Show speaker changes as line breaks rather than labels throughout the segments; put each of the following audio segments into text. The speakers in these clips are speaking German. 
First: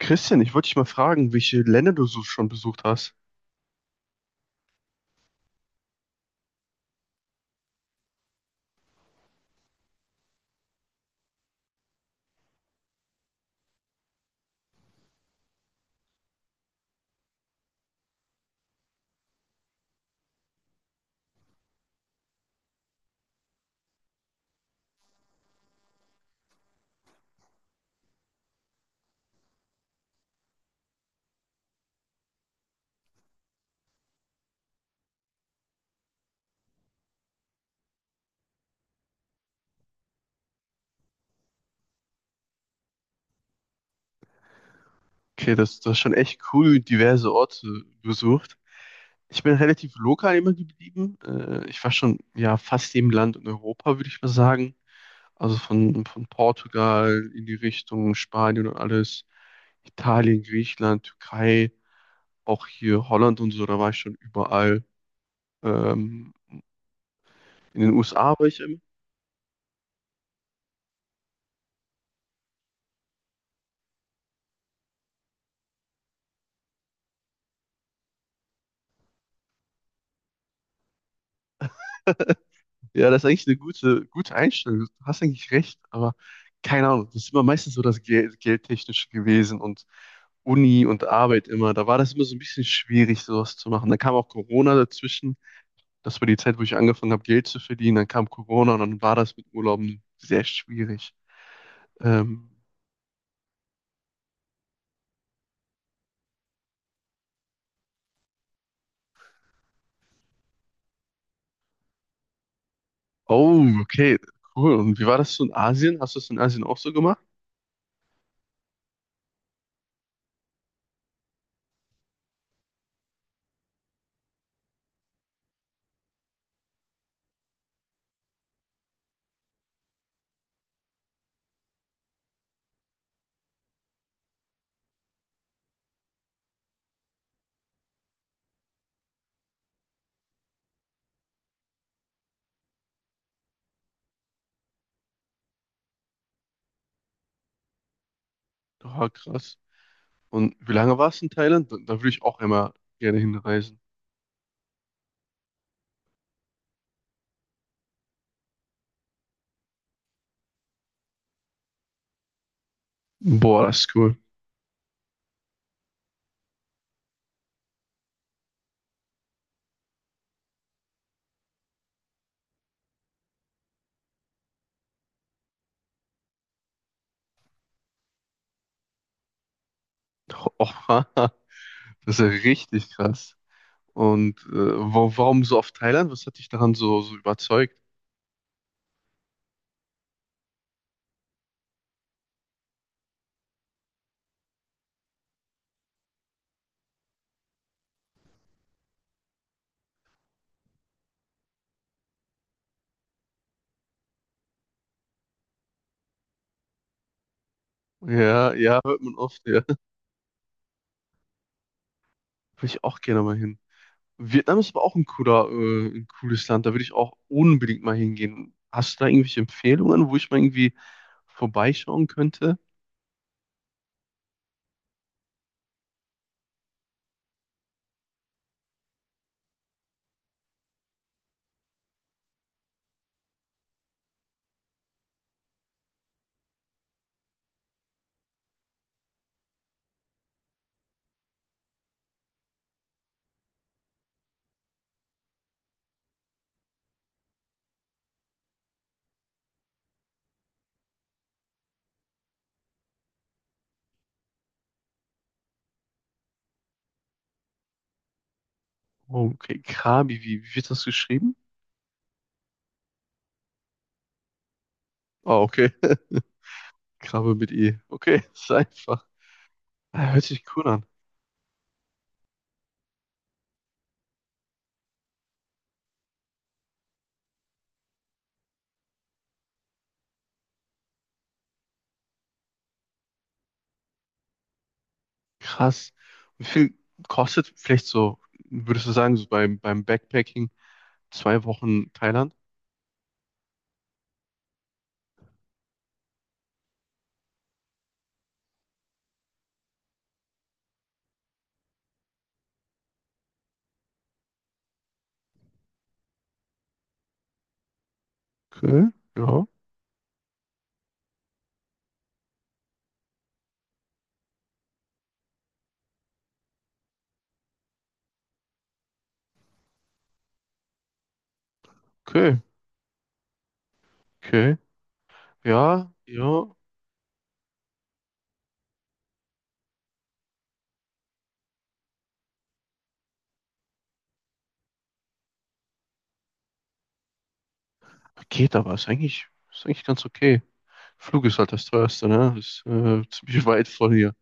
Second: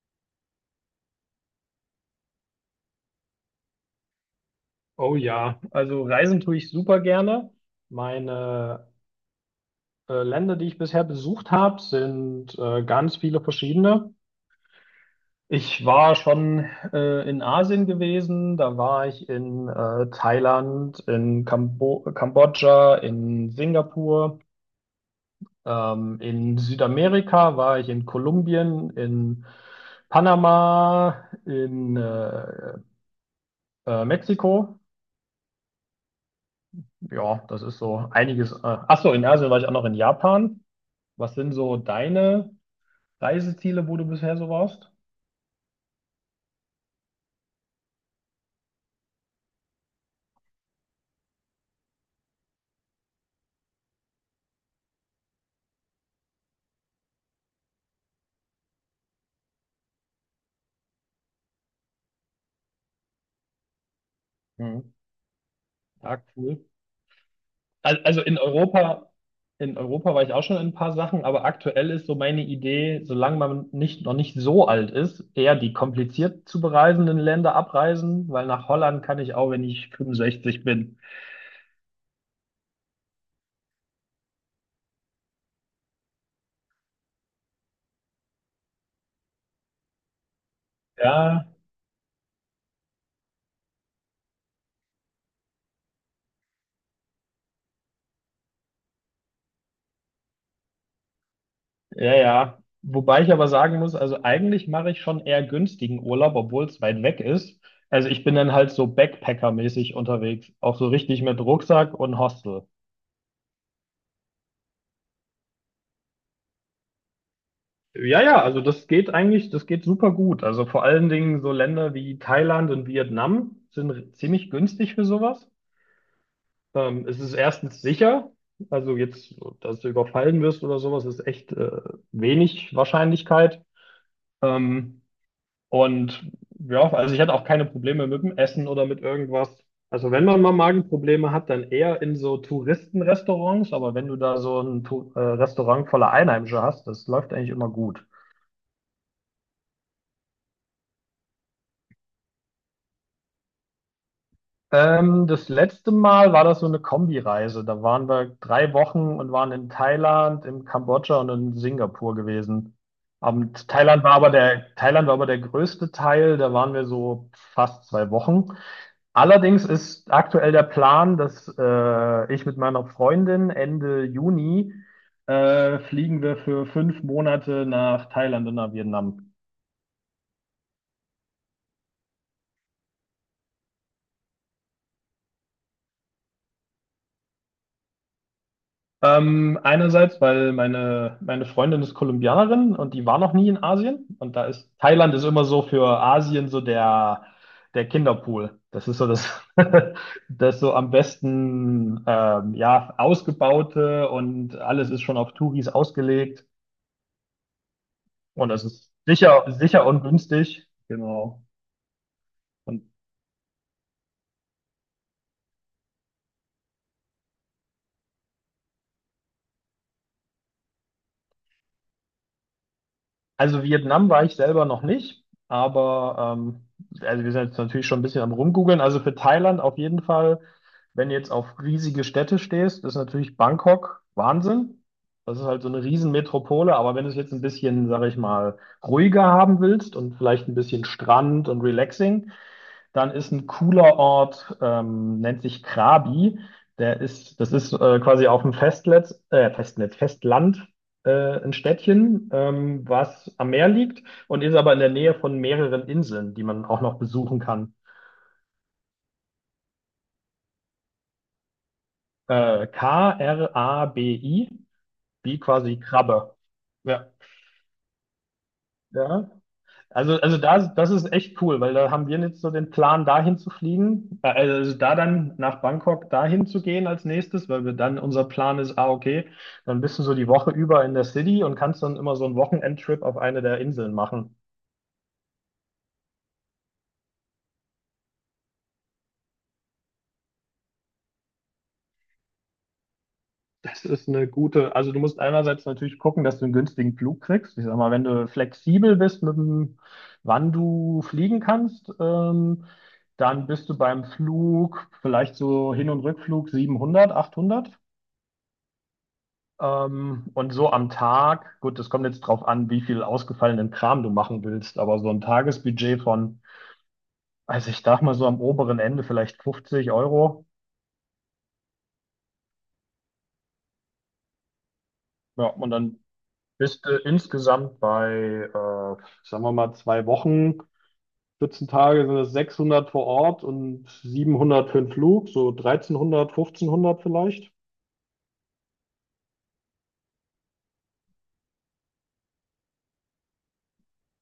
Christian, ich wollte dich mal fragen, welche Länder du so schon besucht hast.
Oh ja, also reisen tue ich super gerne. Meine Länder, die ich bisher besucht habe, sind ganz viele verschiedene. Ich war schon in Asien gewesen, da war ich in Thailand, in Kambodscha, in Singapur, in Südamerika war ich in Kolumbien, in Panama, in Mexiko. Ja, das ist so einiges. Ach so, in Asien war ich auch noch in Japan. Was sind so deine Reiseziele, wo du bisher so warst?
Okay, das ist schon echt cool, diverse Orte besucht. Ich bin relativ lokal immer geblieben. Ich war schon ja fast jedem Land in Europa, würde ich mal sagen. Also von Portugal in die Richtung Spanien und alles. Italien, Griechenland, Türkei, auch hier Holland und so, da war ich schon überall.
Mhm. Ja,
Ähm,
cool.
in den
Also
USA war ich immer.
In Europa war ich auch schon in ein paar Sachen, aber aktuell ist so meine Idee, solange man nicht, noch nicht so alt ist, eher die kompliziert zu bereisenden Länder abreisen, weil nach Holland kann ich auch, wenn ich 65 bin.
Ja, das ist eigentlich eine gute Einstellung. Du hast eigentlich recht, aber keine Ahnung, das ist immer meistens so das Geldtechnische gewesen und Uni und
Ja,
Arbeit immer. Da war das immer so ein bisschen schwierig, sowas zu machen. Dann kam auch Corona dazwischen. Das war die Zeit, wo ich angefangen habe, Geld zu verdienen. Dann kam Corona und dann war das mit Urlauben sehr schwierig.
ja,
Ähm,
ja. Wobei ich aber sagen muss, also eigentlich mache ich schon eher günstigen Urlaub, obwohl es weit weg ist. Also ich bin dann halt so Backpacker-mäßig unterwegs, auch so richtig mit Rucksack und Hostel.
oh, okay, cool. Und wie war das so in Asien? Hast du das in Asien auch so gemacht?
Ja, ja, also das geht eigentlich, das geht super gut. Also vor allen Dingen so Länder wie Thailand und Vietnam sind ziemlich günstig für sowas. Es ist erstens sicher, also jetzt, dass du überfallen wirst oder sowas, ist echt wenig Wahrscheinlichkeit. Ähm, Und ja, also ich hatte auch keine Probleme mit dem Essen oder mit irgendwas. Also wenn man mal Magenprobleme hat, dann eher in so Touristenrestaurants, aber wenn du da so ein Restaurant voller Einheimische hast, das läuft eigentlich immer gut.
Oh, krass. Und wie lange warst du in Thailand? Da würde ich auch immer gerne hinreisen.
Das letzte Mal war das so eine Kombireise. Da waren wir 3 Wochen und waren in Thailand, in Kambodscha und in Singapur gewesen.
Boah, das ist
Thailand war
cool.
aber Thailand war aber der größte Teil, da waren wir so fast 2 Wochen. Allerdings ist aktuell der Plan, dass ich mit meiner Freundin Ende Juni fliegen wir für 5 Monate nach Thailand und nach Vietnam.
Oh, das ist ja richtig krass. Und warum so oft Thailand? Was hat dich daran so überzeugt?
Einerseits, weil meine Freundin ist Kolumbianerin und die war noch nie in Asien. Und da ist Thailand ist immer so für Asien so der, der Kinderpool. Das ist so das, das so am besten ja, ausgebaute und alles ist schon auf Touris ausgelegt. Und
Ja,
das
ja,
ist
hört man oft,
sicher,
ja.
sicher und günstig. Genau.
Würde
Und
ich auch gerne mal hin. Vietnam ist aber auch ein ein cooles Land. Da würde ich auch unbedingt mal hingehen. Hast du da irgendwelche Empfehlungen, wo ich mal irgendwie vorbeischauen könnte?
also Vietnam war ich selber noch nicht, aber also wir sind jetzt natürlich schon ein bisschen am Rumgoogeln. Also für Thailand auf jeden Fall, wenn du jetzt auf riesige Städte stehst, ist natürlich Bangkok Wahnsinn. Das ist halt so eine Riesenmetropole, aber wenn du es jetzt ein bisschen, sag ich mal, ruhiger haben willst und vielleicht ein bisschen Strand und relaxing, dann ist ein cooler Ort, nennt sich Krabi. Das ist quasi auf dem Festland, äh, ein Städtchen, was am Meer liegt und ist aber in der Nähe von mehreren Inseln, die man auch noch besuchen kann.
Oh, okay, Krabi, wie wird das geschrieben?
K-R-A-B-I, wie
Ah, okay.
quasi Krabbe. Ja.
Krabbe mit E. Okay, ist einfach.
Ja.
Ah, hört
Also
sich
da,
cool an.
das ist echt cool, weil da haben wir jetzt so den Plan, dahin zu fliegen, also da dann nach Bangkok dahin zu gehen als nächstes, weil wir dann unser Plan ist, ah, okay, dann bist du so die Woche über in der City und kannst dann immer so einen Wochenendtrip auf eine der Inseln machen.
Krass. Wie viel kostet vielleicht so, würdest du sagen, so beim Backpacking? 2 Wochen Thailand.
Das ist eine gute, also du musst einerseits natürlich gucken, dass du einen günstigen Flug kriegst. Ich sag mal, wenn du flexibel bist mit dem, wann du fliegen kannst, dann bist du beim Flug vielleicht so Hin- und Rückflug 700, 800.
Okay, ja.
Und so am Tag, gut, das kommt jetzt drauf an, wie viel ausgefallenen Kram du machen willst, aber so ein Tagesbudget von, also ich sag mal so am oberen Ende vielleicht 50 Euro.
Okay, okay.
Ja, und
Ja,
dann
ja.
bist du insgesamt bei, äh, sagen wir mal, 2 Wochen, 14 Tage sind es 600 vor Ort und 700 für den Flug, so 1300, 1500 vielleicht.
Geht aber, ist eigentlich ganz okay. Flug ist halt das teuerste, ne? Ist ziemlich weit von hier.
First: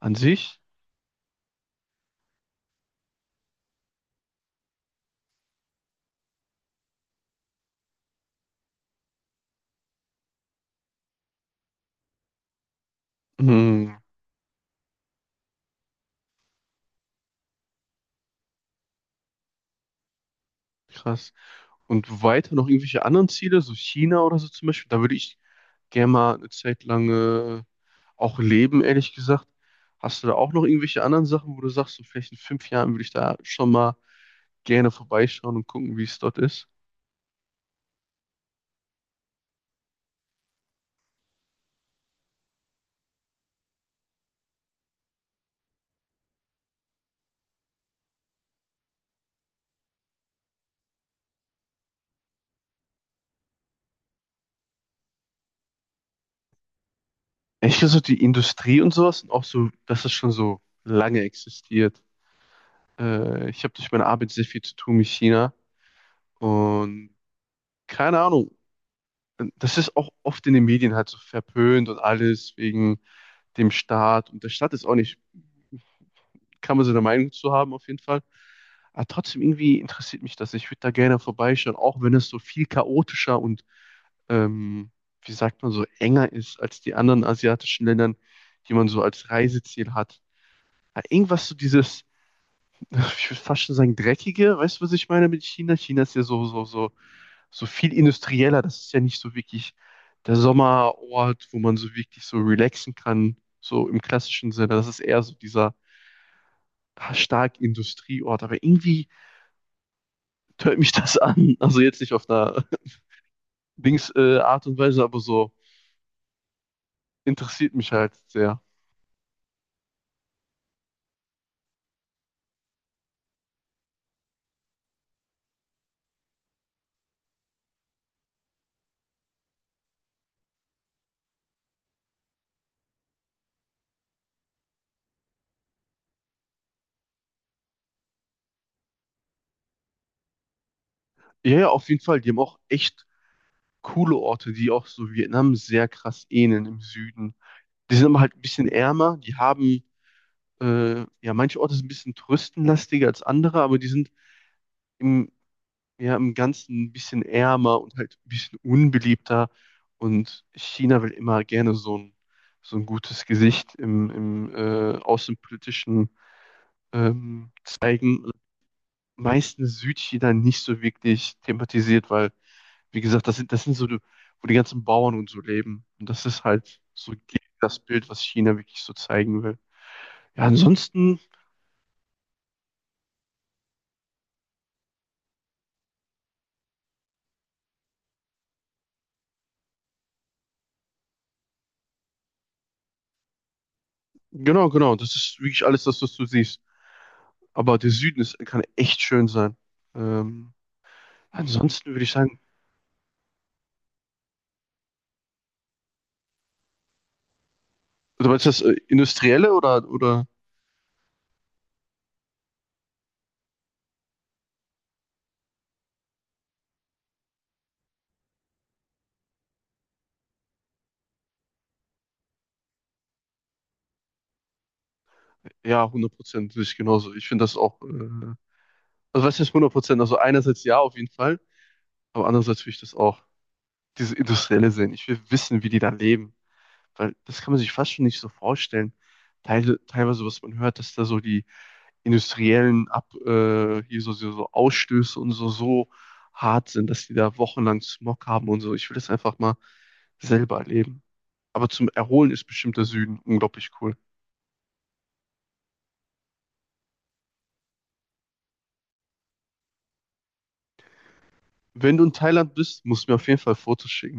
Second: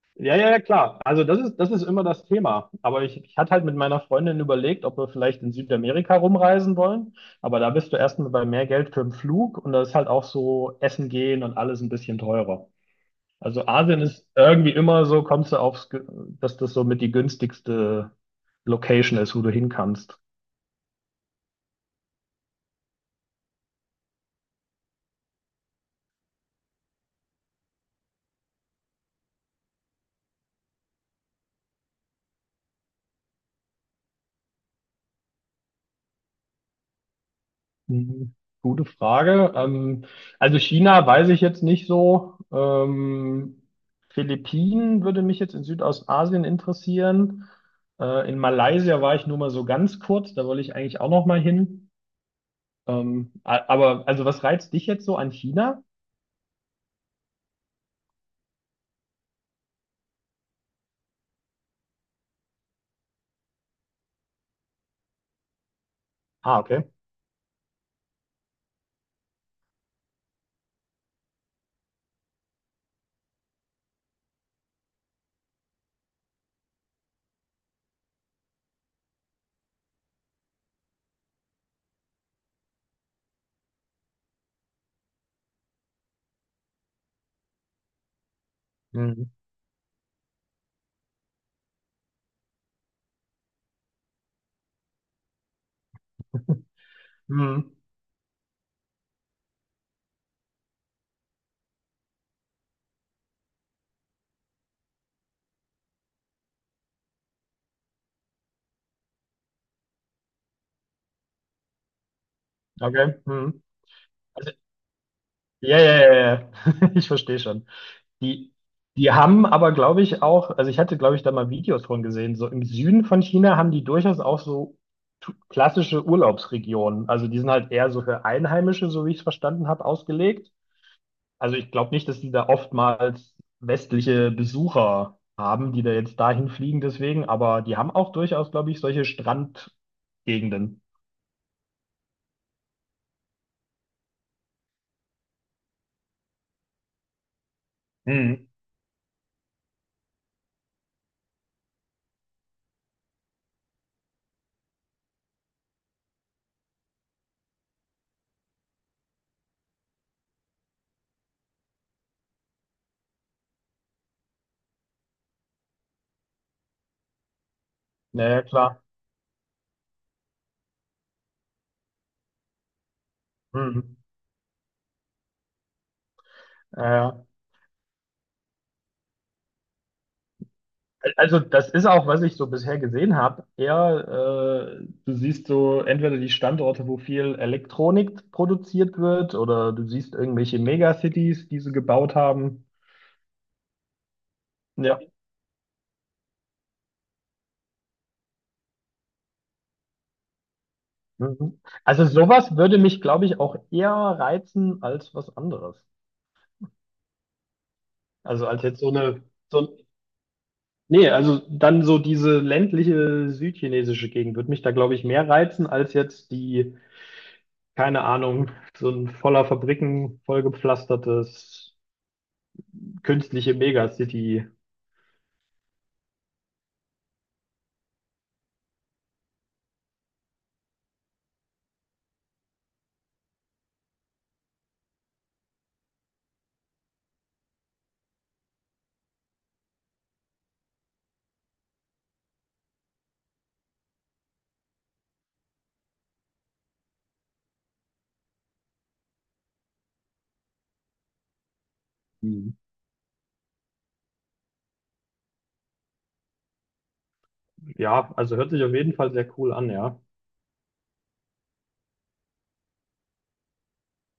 An
Ja, ja,
sich,
ja, klar. Also das ist immer das Thema. Aber ich hatte halt mit meiner Freundin überlegt, ob wir vielleicht in Südamerika rumreisen wollen. Aber da bist du erstmal bei mehr Geld für den Flug und da ist halt auch so Essen gehen und alles ein bisschen teurer. Also
hm,
Asien ist irgendwie immer so, kommst du aufs, dass das so mit die günstigste Location ist, wo du hin kannst.
krass. Und weiter noch irgendwelche anderen Ziele, so China oder so zum Beispiel, da würde ich gerne mal eine Zeit lang auch leben, ehrlich gesagt. Hast du da auch noch irgendwelche anderen Sachen, wo du sagst, so vielleicht in 5 Jahren würde ich da schon mal gerne vorbeischauen und gucken, wie es dort ist?
Mhm. Gute Frage. Also China weiß ich jetzt nicht so. Philippinen würde mich jetzt in Südostasien interessieren. In Malaysia war ich nur mal so ganz kurz, da wollte ich eigentlich auch noch mal hin. Aber also was reizt dich jetzt so an China?
Ich glaube, so die Industrie und sowas und auch so, dass das schon so lange existiert. Ich habe durch meine Arbeit sehr viel zu tun mit China
Ah, okay.
und keine Ahnung, das ist auch oft in den Medien halt so verpönt und alles wegen dem Staat. Und der Staat ist auch nicht, kann man so eine Meinung zu haben auf jeden Fall. Aber trotzdem irgendwie interessiert mich das. Ich würde da gerne vorbeischauen, auch wenn es so viel chaotischer und, ähm, wie sagt man, so enger ist als die anderen asiatischen Ländern, die man so
Mhm.
als Reiseziel hat. Hat irgendwas so dieses, ich würde fast schon sagen, dreckige, weißt du, was ich meine mit China? China ist ja so
Mhm.
viel industrieller. Das ist ja nicht so wirklich der Sommerort, wo man so wirklich so relaxen kann, so im klassischen Sinne. Das ist eher so dieser stark Industrieort. Aber irgendwie tönt mich das an. Also jetzt nicht auf einer
Okay. Mhm.
Art und Weise, aber so
Ja, ja, ja, ja. Ich verstehe schon.
interessiert mich halt
Die,
sehr.
die haben aber, glaube ich, auch, also ich hatte, glaube ich, da mal Videos von gesehen, so im Süden von China haben die durchaus auch so klassische Urlaubsregionen. Also die sind halt eher so für Einheimische, so wie ich es verstanden habe, ausgelegt. Also ich glaube nicht, dass die da oftmals westliche Besucher haben, die da jetzt dahin fliegen deswegen, aber die haben auch durchaus, glaube ich, solche Strandgegenden.
Ja, ja, auf jeden Fall. Die haben auch echt coole Orte, die auch so Vietnam sehr krass ähneln im Süden. Die sind immer halt ein
Hm.
bisschen ärmer, ja, manche Orte sind ein bisschen touristenlastiger als andere, aber die sind im, ja, im Ganzen ein bisschen ärmer und halt ein bisschen unbeliebter. Und China will immer gerne so ein gutes Gesicht im außenpolitischen zeigen.
Naja, klar.
Meistens Südchina nicht so wirklich thematisiert, weil, wie gesagt, das sind so,
Mhm.
die- wo die ganzen Bauern und so leben. Und das ist halt
Ja,
so
ja.
gegen das Bild, was China wirklich so zeigen will. Ja, ansonsten
Also das ist auch, was ich so bisher gesehen habe, eher, du siehst so entweder die Standorte, wo viel Elektronik produziert wird, oder du siehst irgendwelche Megacities, die sie gebaut haben.
genau, genau.
Ja.
Das ist wirklich alles das, was du siehst. Aber der Süden ist, kann echt schön sein. Ähm,
Mhm.
ansonsten würde
Also
ich sagen,
sowas würde mich, glaube ich, auch eher reizen als was anderes.
also meinst
Also
du das
als jetzt so eine,
Industrielle
so ein,
oder
nee, also dann so diese ländliche südchinesische Gegend würde mich da, glaube ich, mehr reizen als jetzt die, keine Ahnung, so ein voller Fabriken, vollgepflastertes, künstliche Megacity.
ja, 100% sehe ich genauso. Ich finde das auch, also was heißt 100%? Also einerseits ja, auf jeden Fall, aber andererseits will ich das auch, diese Industrielle sehen. Ich will wissen, wie die da leben, weil das kann man sich fast schon nicht so vorstellen. Teilweise, was man hört, dass da so die, hier so Ausstöße und so, so hart sind, dass die da wochenlang Smog haben und so. Ich will das einfach mal selber erleben. Aber zum Erholen ist
Mhm.
bestimmt der Süden unglaublich cool.
Ja, also hört sich auf jeden Fall sehr cool an, ja.
Wenn du in Thailand bist, musst du mir auf jeden Fall Fotos schicken.